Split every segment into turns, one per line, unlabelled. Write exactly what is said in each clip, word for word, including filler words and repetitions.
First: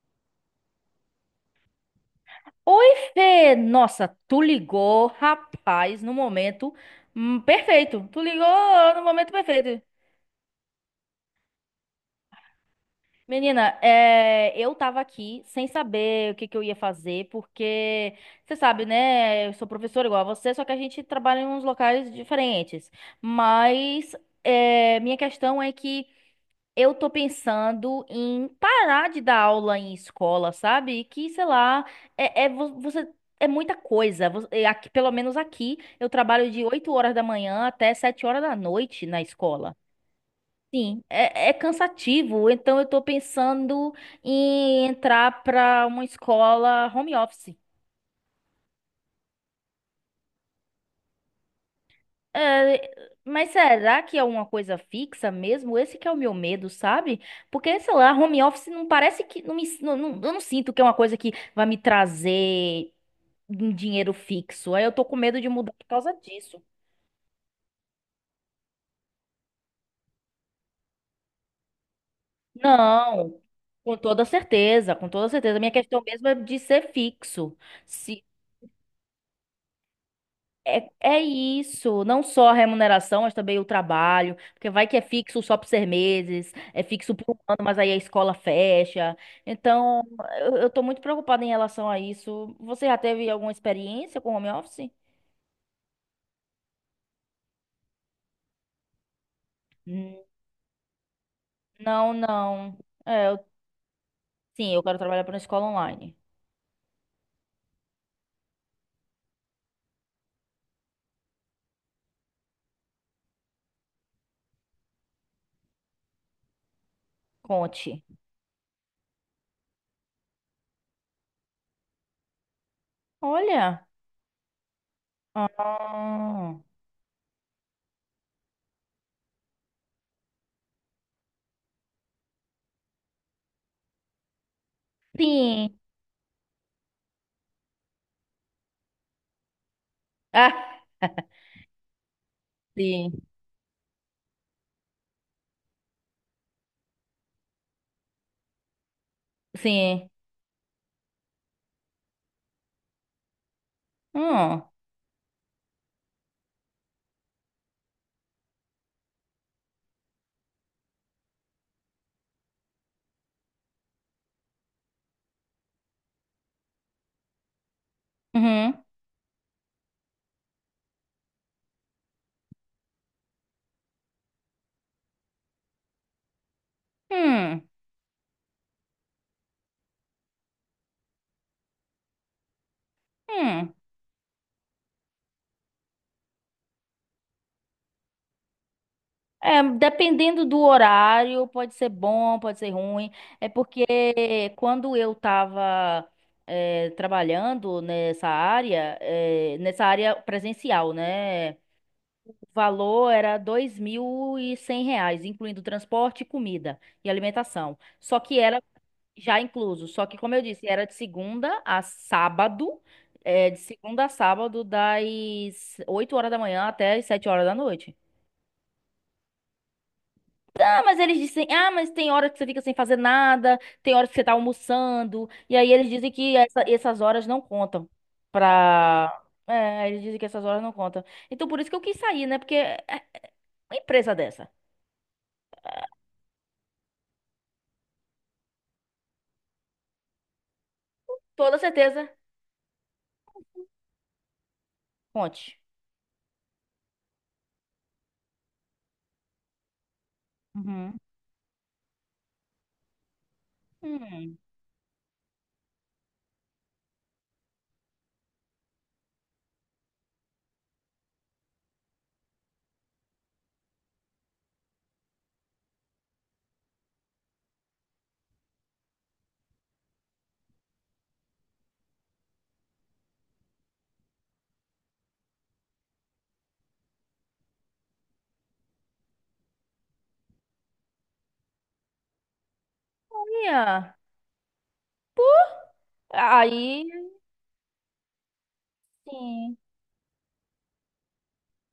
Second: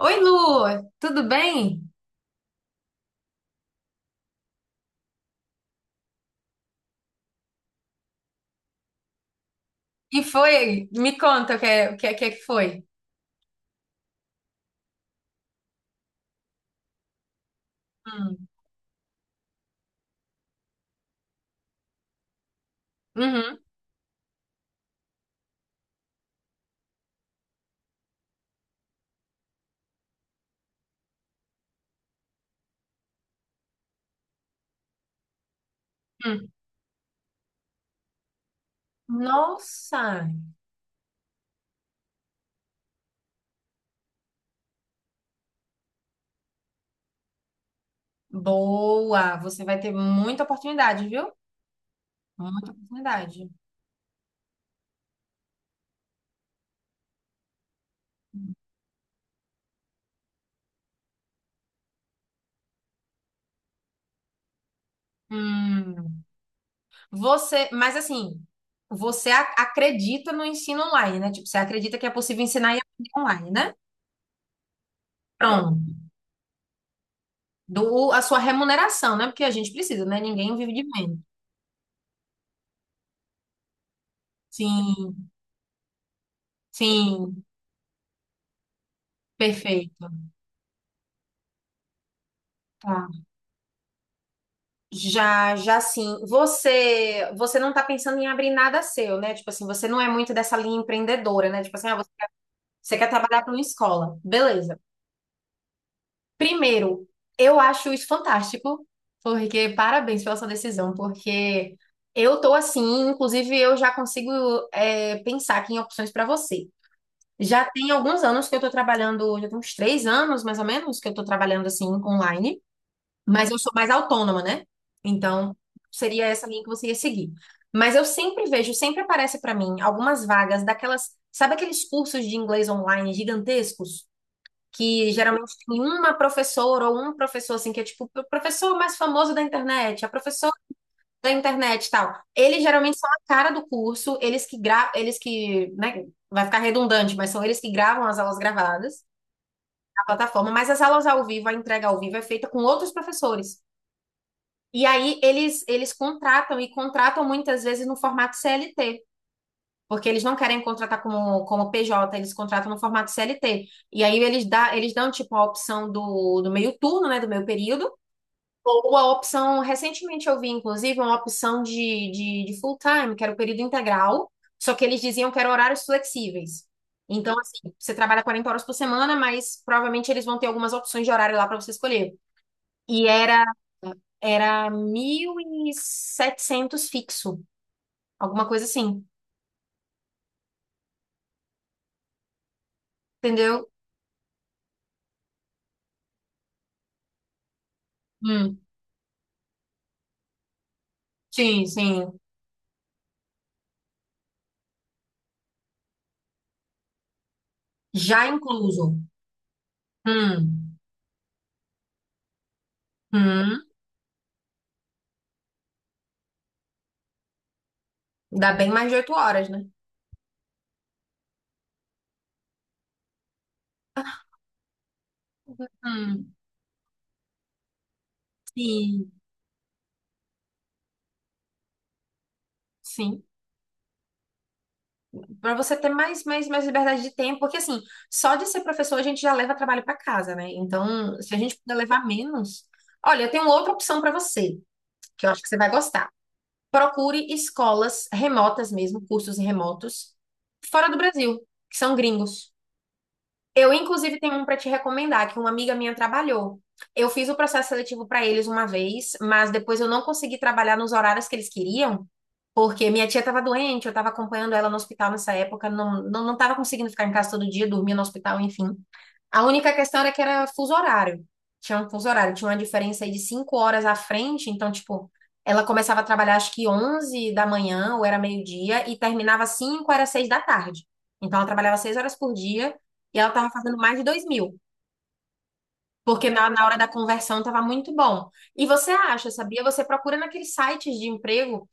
Oi, Lu, tudo bem?
Oi, Fê! Nossa, tu ligou, rapaz, no momento hum, perfeito. Tu ligou no momento perfeito.
E foi? Me conta o que é, o que é, o que é que foi.
Menina, é, eu tava aqui sem saber o que que eu ia fazer, porque
Hum.
você sabe, né? Eu sou professora igual a você, só que a gente trabalha em uns locais diferentes.
Uhum.
Mas é, minha questão é que. Eu tô pensando em parar de dar aula em escola, sabe? Que, sei lá, é, é vo- você é muita coisa. Vo- é Aqui, pelo menos aqui, eu
Hum.
trabalho de oito horas da manhã até sete horas da noite na escola.
Nossa,
Sim, é, é cansativo. Então eu tô pensando em entrar pra uma escola home office.
boa! Você vai ter muita oportunidade, viu? Muita
É,
oportunidade.
mas será que é uma coisa fixa mesmo? Esse que é o meu medo, sabe? Porque, sei lá, home office não parece que. Não me, não, não- Eu não sinto que é uma coisa que vai me trazer um dinheiro fixo. Aí eu tô com medo de mudar por causa
Hum.
disso.
Você, mas assim, você a- acredita no ensino online, né? Tipo, você acredita que é possível ensinar e aprender
Não,
online, né?
com toda certeza, com toda certeza. Minha
Pronto.
questão mesmo é de ser fixo.
Do, a
Se
sua remuneração, né? Porque a gente precisa, né? Ninguém vive de
É,
menos.
é isso, não só a remuneração, mas também o trabalho, porque vai que é
Sim,
fixo só por seis meses, é fixo por um
sim,
ano, mas aí a escola fecha. Então,
perfeito.
eu, eu tô muito preocupada em relação a isso. Você já
Tá.
teve alguma experiência com home office?
Já, já sim. Você, você não está pensando em abrir nada seu, né? Tipo assim, você não é
Hum,
muito dessa linha empreendedora, né? Tipo assim, ah, você,
Não, não.
você quer
É,
trabalhar
eu-
para uma escola.
sim,
Beleza.
eu quero trabalhar para uma escola online.
Primeiro, eu acho isso fantástico, porque parabéns pela sua decisão, porque eu tô assim, inclusive eu já consigo é, pensar aqui em opções para você. Já tem
Conte.
alguns anos que eu tô trabalhando, já tem uns três anos mais ou menos que eu tô trabalhando assim online. Mas eu sou
Olha.
mais autônoma, né? Então, seria essa
Ah,
linha que você ia seguir. Mas eu sempre vejo, sempre aparece para mim algumas vagas daquelas, sabe aqueles cursos de inglês online gigantescos? Que geralmente
sim.
tem uma professora ou um professor, assim, que é tipo o professor mais famoso da internet, a professora
Ah,
da internet e tal. Eles geralmente são a
sim,
cara do curso, eles que gra... eles que, né, vai ficar redundante, mas são eles que gravam as aulas gravadas na
sim.
plataforma, mas as aulas ao vivo, a entrega ao vivo é feita com outros professores.
Hum,
E aí eles, eles contratam e contratam muitas vezes no formato C L T, porque eles não querem contratar como, como P J, eles contratam no formato C L T. E aí eles, dá, eles dão tipo a opção do, do meio turno, né, do meio período,
uhum,
ou a opção, recentemente eu vi inclusive uma opção de, de, de full time, que era o período integral, só que eles diziam que eram horários flexíveis. Então,
hum,
assim, você trabalha quarenta horas por semana, mas provavelmente eles vão ter algumas opções de horário lá para você escolher. E era
hum.
era mil e setecentos fixo, alguma coisa assim,
É, dependendo do horário, pode ser bom, pode ser ruim. É
entendeu?
porque quando eu estava trabalhando nessa
Hum,
área, eh, nessa área presencial, né?
sim, sim.
O valor era dois mil e cem reais, incluindo transporte, comida e alimentação. Só
Já
que era
incluso.
já incluso. Só que, como eu disse,
Hum,
era de segunda a sábado. Eh, de
hum.
segunda a sábado, das oito horas da manhã até as sete horas da noite.
Dá bem mais de oito horas, né?
Ah, mas eles dizem, ah, mas tem hora que você fica sem fazer nada, tem hora que você tá almoçando, e aí eles dizem
Hum,
que essa- essas horas não contam
sim,
pra... É, eles dizem que essas horas não contam. Então por isso que eu quis sair, né? Porque é
sim.
uma empresa dessa.
Para você ter mais, mais, mais liberdade de tempo, porque assim, só de ser professor a gente já leva trabalho para casa, né? Então, se a gente
Toda
puder levar
certeza,
menos. Olha, eu tenho outra opção para você, que eu acho que você
conte.
vai gostar. Procure escolas remotas mesmo, cursos remotos, fora do
Uhum.
Brasil, que são gringos. Eu, inclusive, tenho
Hum.
um para te recomendar, que uma amiga minha trabalhou. Eu fiz o processo seletivo para eles uma vez, mas depois eu não consegui trabalhar nos horários que eles queriam, porque minha tia estava doente, eu estava acompanhando ela no hospital nessa época, não, não, não estava conseguindo ficar em casa todo dia, dormia no hospital, enfim. A única questão era que era fuso horário. Tinha um fuso horário, tinha uma diferença aí de cinco horas à frente, então, tipo, ela começava a trabalhar acho que onze da manhã, ou era meio-dia, e terminava cinco era seis da tarde. Então, ela trabalhava seis horas por dia, e ela tava fazendo mais
Olha,
de dois mil, porque na, na hora
aí,
da conversão tava muito bom. E você acha,
sim,
sabia? Você procura naqueles sites de emprego,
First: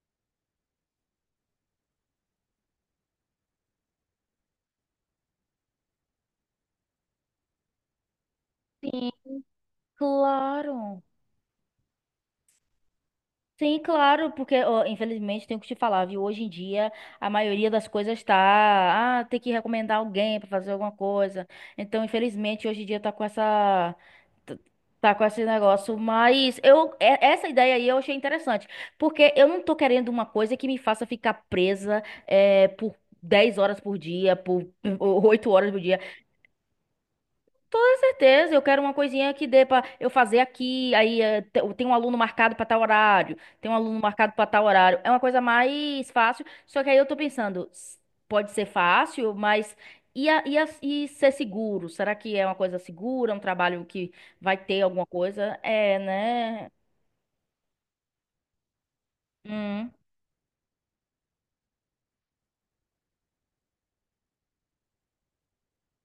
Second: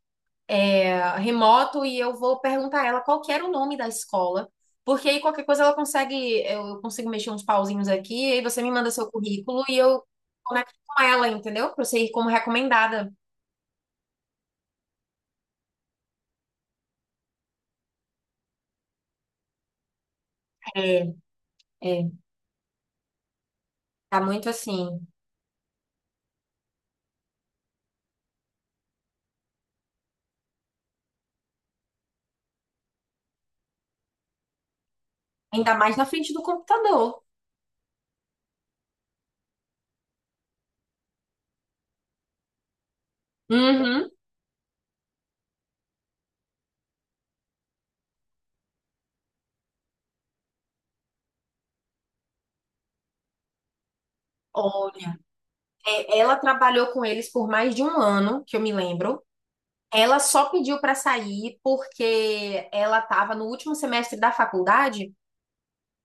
remoto e eu vou perguntar a ela qual que era o nome da escola, porque aí qualquer coisa ela consegue, eu consigo mexer uns pauzinhos aqui, aí você me manda seu
sim,
currículo e eu conecto
claro.
com ela, entendeu? Pra você ir como recomendada.
Sim, claro, porque ó, infelizmente tenho que te falar, viu? Hoje em dia a maioria das coisas tá, ah, tem que recomendar alguém pra fazer alguma
É,
coisa. Então,
é,
infelizmente hoje em dia tá com essa
tá muito
tá
assim,
tá com esse negócio, mas eu é- essa ideia aí eu achei interessante, porque eu não tô querendo uma coisa que me faça ficar presa é, por dez horas por dia, por oito horas
ainda
por
mais
dia.
na frente do computador.
Toda certeza, eu quero uma coisinha que dê pra eu fazer aqui, aí eh, te- tem um aluno marcado pra tal horário, tem um aluno
Uhum.
marcado pra tal horário. É uma coisa mais fácil, só que aí eu tô pensando, s- pode ser fácil, mas e, a- e, a- e ser seguro? Será que é uma coisa segura, um trabalho que vai ter alguma
Olha,
coisa? É,
é, ela
né?
trabalhou com eles por mais de um ano, que eu me lembro.
Hum.
Ela só pediu para sair porque ela estava no último semestre da faculdade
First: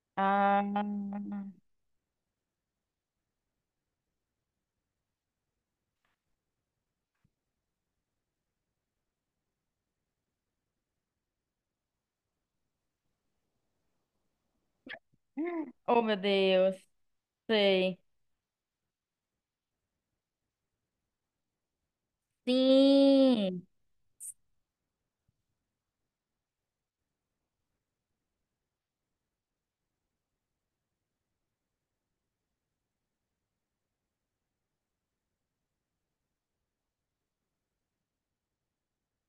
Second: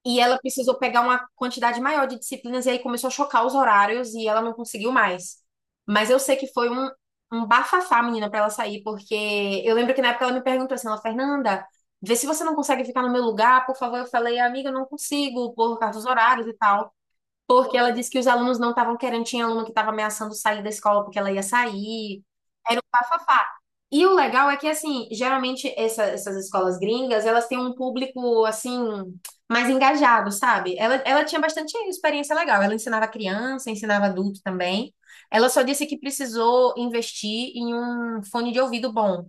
e ela
Ah.
precisou pegar uma quantidade maior de disciplinas e aí começou a chocar os horários e ela não conseguiu mais. Mas eu sei que foi um, um bafafá, menina, pra ela sair, porque eu lembro que na época ela me perguntou assim, ela, Fernanda, vê se você não consegue ficar no meu lugar, por favor. Eu falei, amiga, eu não consigo, por causa
Oh,
dos
meu
horários e
Deus.
tal. Porque ela
Sei.
disse que os alunos não estavam querendo, tinha aluno que estava ameaçando sair da escola porque ela ia sair. Era um bafafá.
Sim.
E o legal é que, assim, geralmente essa- essas escolas gringas, elas têm um público, assim, mais engajado, sabe? Ela, ela tinha bastante experiência legal. Ela ensinava criança, ensinava adulto também. Ela só disse que precisou investir em um fone de ouvido bom,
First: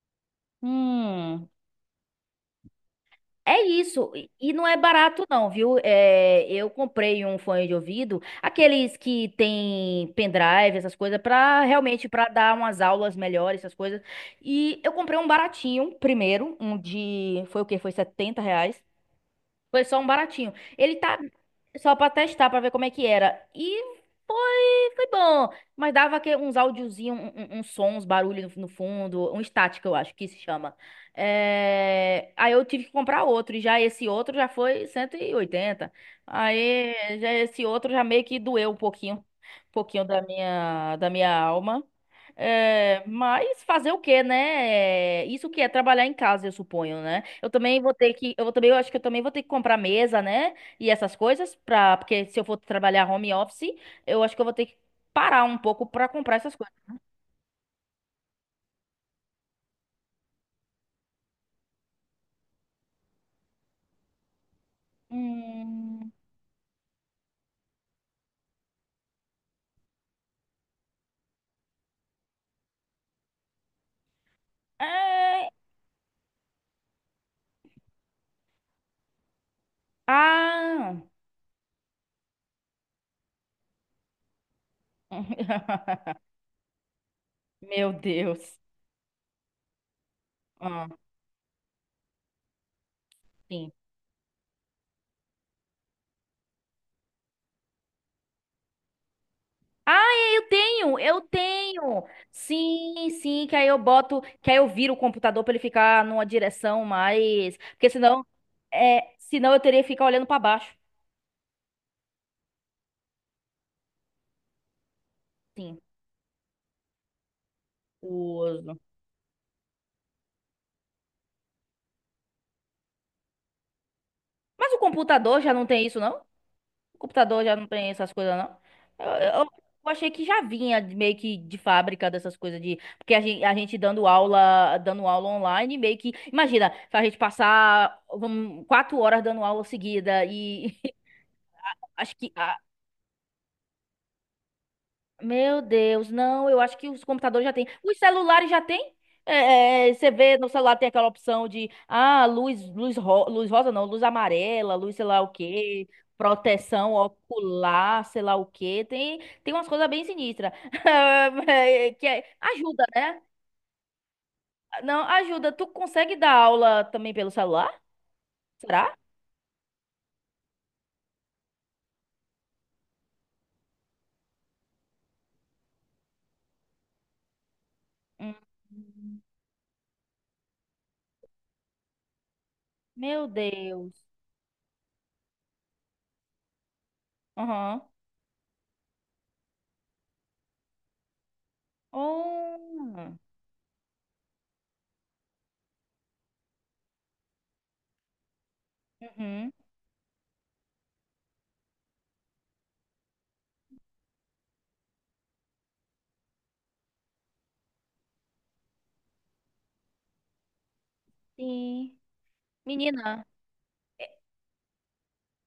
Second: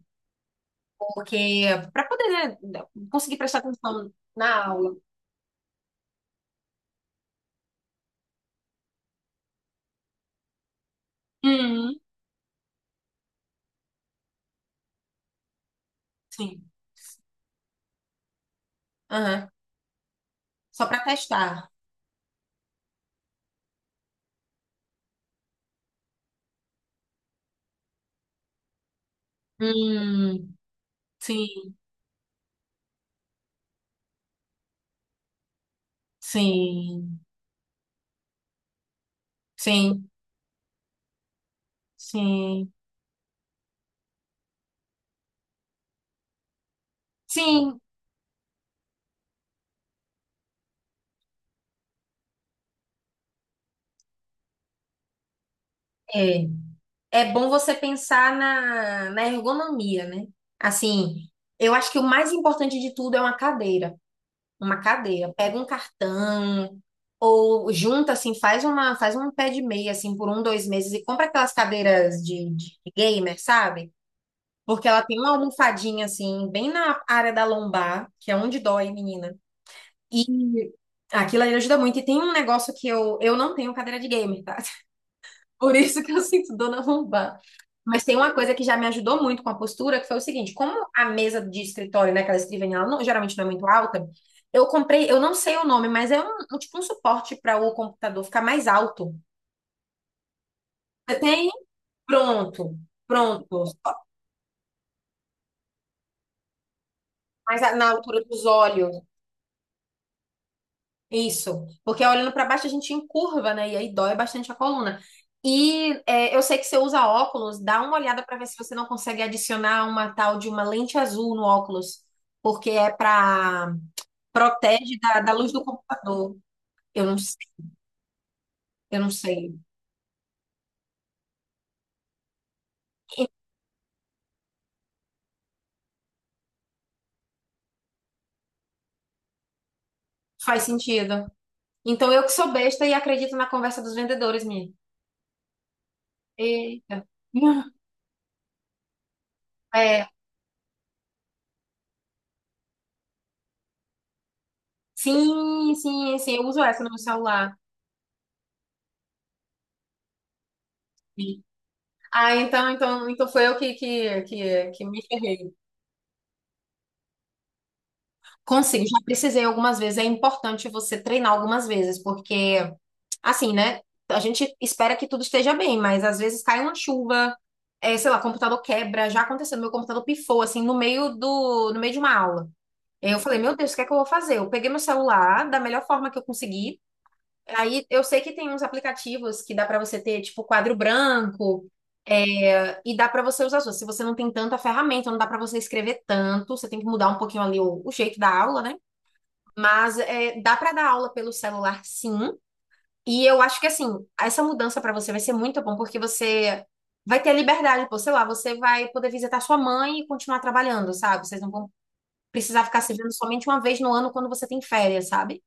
Hum.
porque para poder, né, conseguir prestar
É
atenção
isso, e e
na
não é
aula.
barato não, viu? É, eu comprei um fone de ouvido, aqueles que tem pendrive, essas coisas, pra
Uhum.
realmente para dar umas aulas melhores, essas coisas. E eu comprei um baratinho primeiro,
Sim.
um de, foi o quê? Foi setenta reais.
Aham.
Foi só um baratinho.
Só
Ele
para
tá
testar.
só pra testar, pra ver como é que era. E foi, foi bom. Mas dava que uns áudiozinhos, um, um, uns sons, uns barulhos no fundo, um estático, eu acho que se
Hum,
chama.
sim,
É, aí eu tive que comprar outro, e já esse outro já foi cento e oitenta. Aí
sim,
já esse outro já meio que doeu um pouquinho, um pouquinho
sim,
da minha, da minha alma.
sim,
É, mas fazer o quê, né? É, isso que é trabalhar em casa, eu suponho, né? Eu
sim,
também vou ter que, eu também, eu acho que eu também vou ter que comprar mesa, né? E essas coisas para porque se eu for trabalhar home office, eu acho que eu vou ter que parar um pouco para comprar
é.
essas coisas.
É bom você pensar na, na ergonomia, né? Assim, eu acho que o mais importante de tudo é uma cadeira. Uma cadeira. Pega um
Hum,
cartão ou junta, assim, faz uma, faz um pé de meia, assim, por um, dois meses e compra aquelas cadeiras de, de gamer, sabe? Porque ela tem uma
é,
almofadinha, assim, bem na área da lombar, que é onde dói, menina.
ah,
Aquilo ali ajuda muito. E tem um negócio que eu, eu não tenho cadeira de gamer, tá? Por isso que eu sinto dor na lombar.
meu
Mas tem uma coisa
Deus.
que já me ajudou muito com a postura, que foi o seguinte: como
Ah,
a mesa de escritório, né, aquela escrivaninha, ela não- geralmente não é muito
sim.
alta, eu comprei, eu não sei o nome, mas é um, um tipo um suporte para o computador ficar mais alto.
Ah, eu tenho,
Você
eu
tem?
tenho.
Pronto,
Sim, sim, que
pronto.
aí eu boto, que aí eu viro o computador pra ele ficar numa direção mais,
Mas a- na
porque
altura
senão,
dos olhos.
é, senão eu teria que ficar olhando pra baixo.
Isso, porque olhando para baixo a gente encurva, né? E aí dói bastante a coluna.
Sim,
E é, eu sei que você usa óculos, dá uma olhada para ver se você
os-
não consegue adicionar uma tal de uma lente azul no óculos, porque é para
mas o
protege da, da
computador
luz
já
do
não tem isso, não?
computador.
O
Eu não sei,
computador já não tem essas coisas, não?
eu
Eu,
não
eu-
sei.
eu achei que já vinha de- meio que de fábrica dessas coisas de, porque a gente, a gente dando aula, dando aula online, meio que, imagina, a gente passar, vamos, quatro horas dando aula seguida
Faz
e
sentido. Então
acho
eu que
que
sou
a-
besta e acredito na conversa dos vendedores, minha.
Meu Deus, não, eu acho que os
Eita.
computadores já têm. Os celulares já têm? É, é, é,
É,
você vê no celular tem aquela opção de, ah, luz, luz, ro- luz rosa não, luz amarela, luz sei lá o
sim,
quê,
sim, sim, eu uso essa no
proteção
meu celular.
ocular, sei lá o quê. Tem, tem umas coisas bem sinistras.
Sim.
É, Que é-
Ah, então,
ajuda,
então,
né?
então foi eu que, que, que, que me
Não, ajuda.
ferrei.
Tu consegue dar aula também pelo celular?
Consigo,
Será?
já precisei algumas vezes. É importante você treinar algumas vezes, porque, assim, né? A gente espera que tudo esteja bem, mas às vezes cai uma chuva, é, sei lá,
Hum,
computador quebra. Já aconteceu, meu computador pifou, assim, no meio do, no meio de uma aula. Eu
meu
falei, meu Deus, o que é que eu vou
Deus.
fazer? Eu peguei meu celular da melhor forma que eu consegui.
Aham.
Aí eu sei que tem uns aplicativos que dá pra você ter, tipo, quadro branco, é, e dá
Oh.
pra você usar as suas. Se você não tem tanta ferramenta, não dá pra você escrever tanto, você tem que mudar um pouquinho ali o o jeito da aula, né?
Uhum.
Mas é, dá para dar aula pelo celular, sim. E eu acho que assim, essa mudança para você vai ser muito bom, porque você vai ter liberdade, pô, sei lá, você vai poder visitar sua mãe e continuar trabalhando, sabe? Vocês não vão
Sim.
precisar ficar se vendo
Menina.
somente uma vez no ano quando você tem férias, sabe?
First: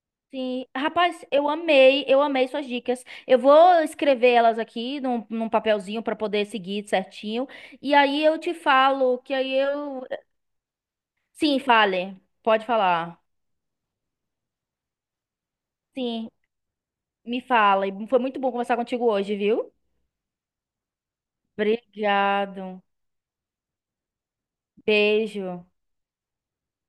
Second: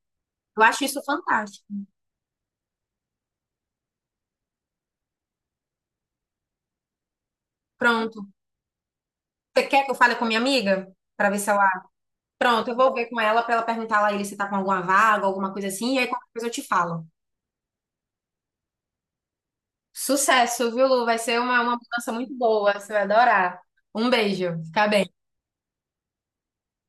Eu
Sim,
acho isso
rapaz, eu
fantástico.
amei, eu amei suas dicas. Eu vou escrever elas aqui num, num papelzinho para poder seguir certinho. E aí
Pronto.
eu te falo que aí
Você quer que eu
eu.
fale com minha amiga? Pra ver se
Sim,
ela.
fale. Pode
Pronto, eu vou ver com
falar.
ela pra ela perguntar lá ele se tá com alguma vaga, alguma coisa assim, e aí qualquer
Sim,
coisa eu te falo.
me fala. E foi muito bom conversar contigo hoje, viu?
Sucesso, viu, Lu? Vai ser uma, uma mudança muito boa,
Obrigado.
você vai adorar. Um beijo, fica bem.
Beijo.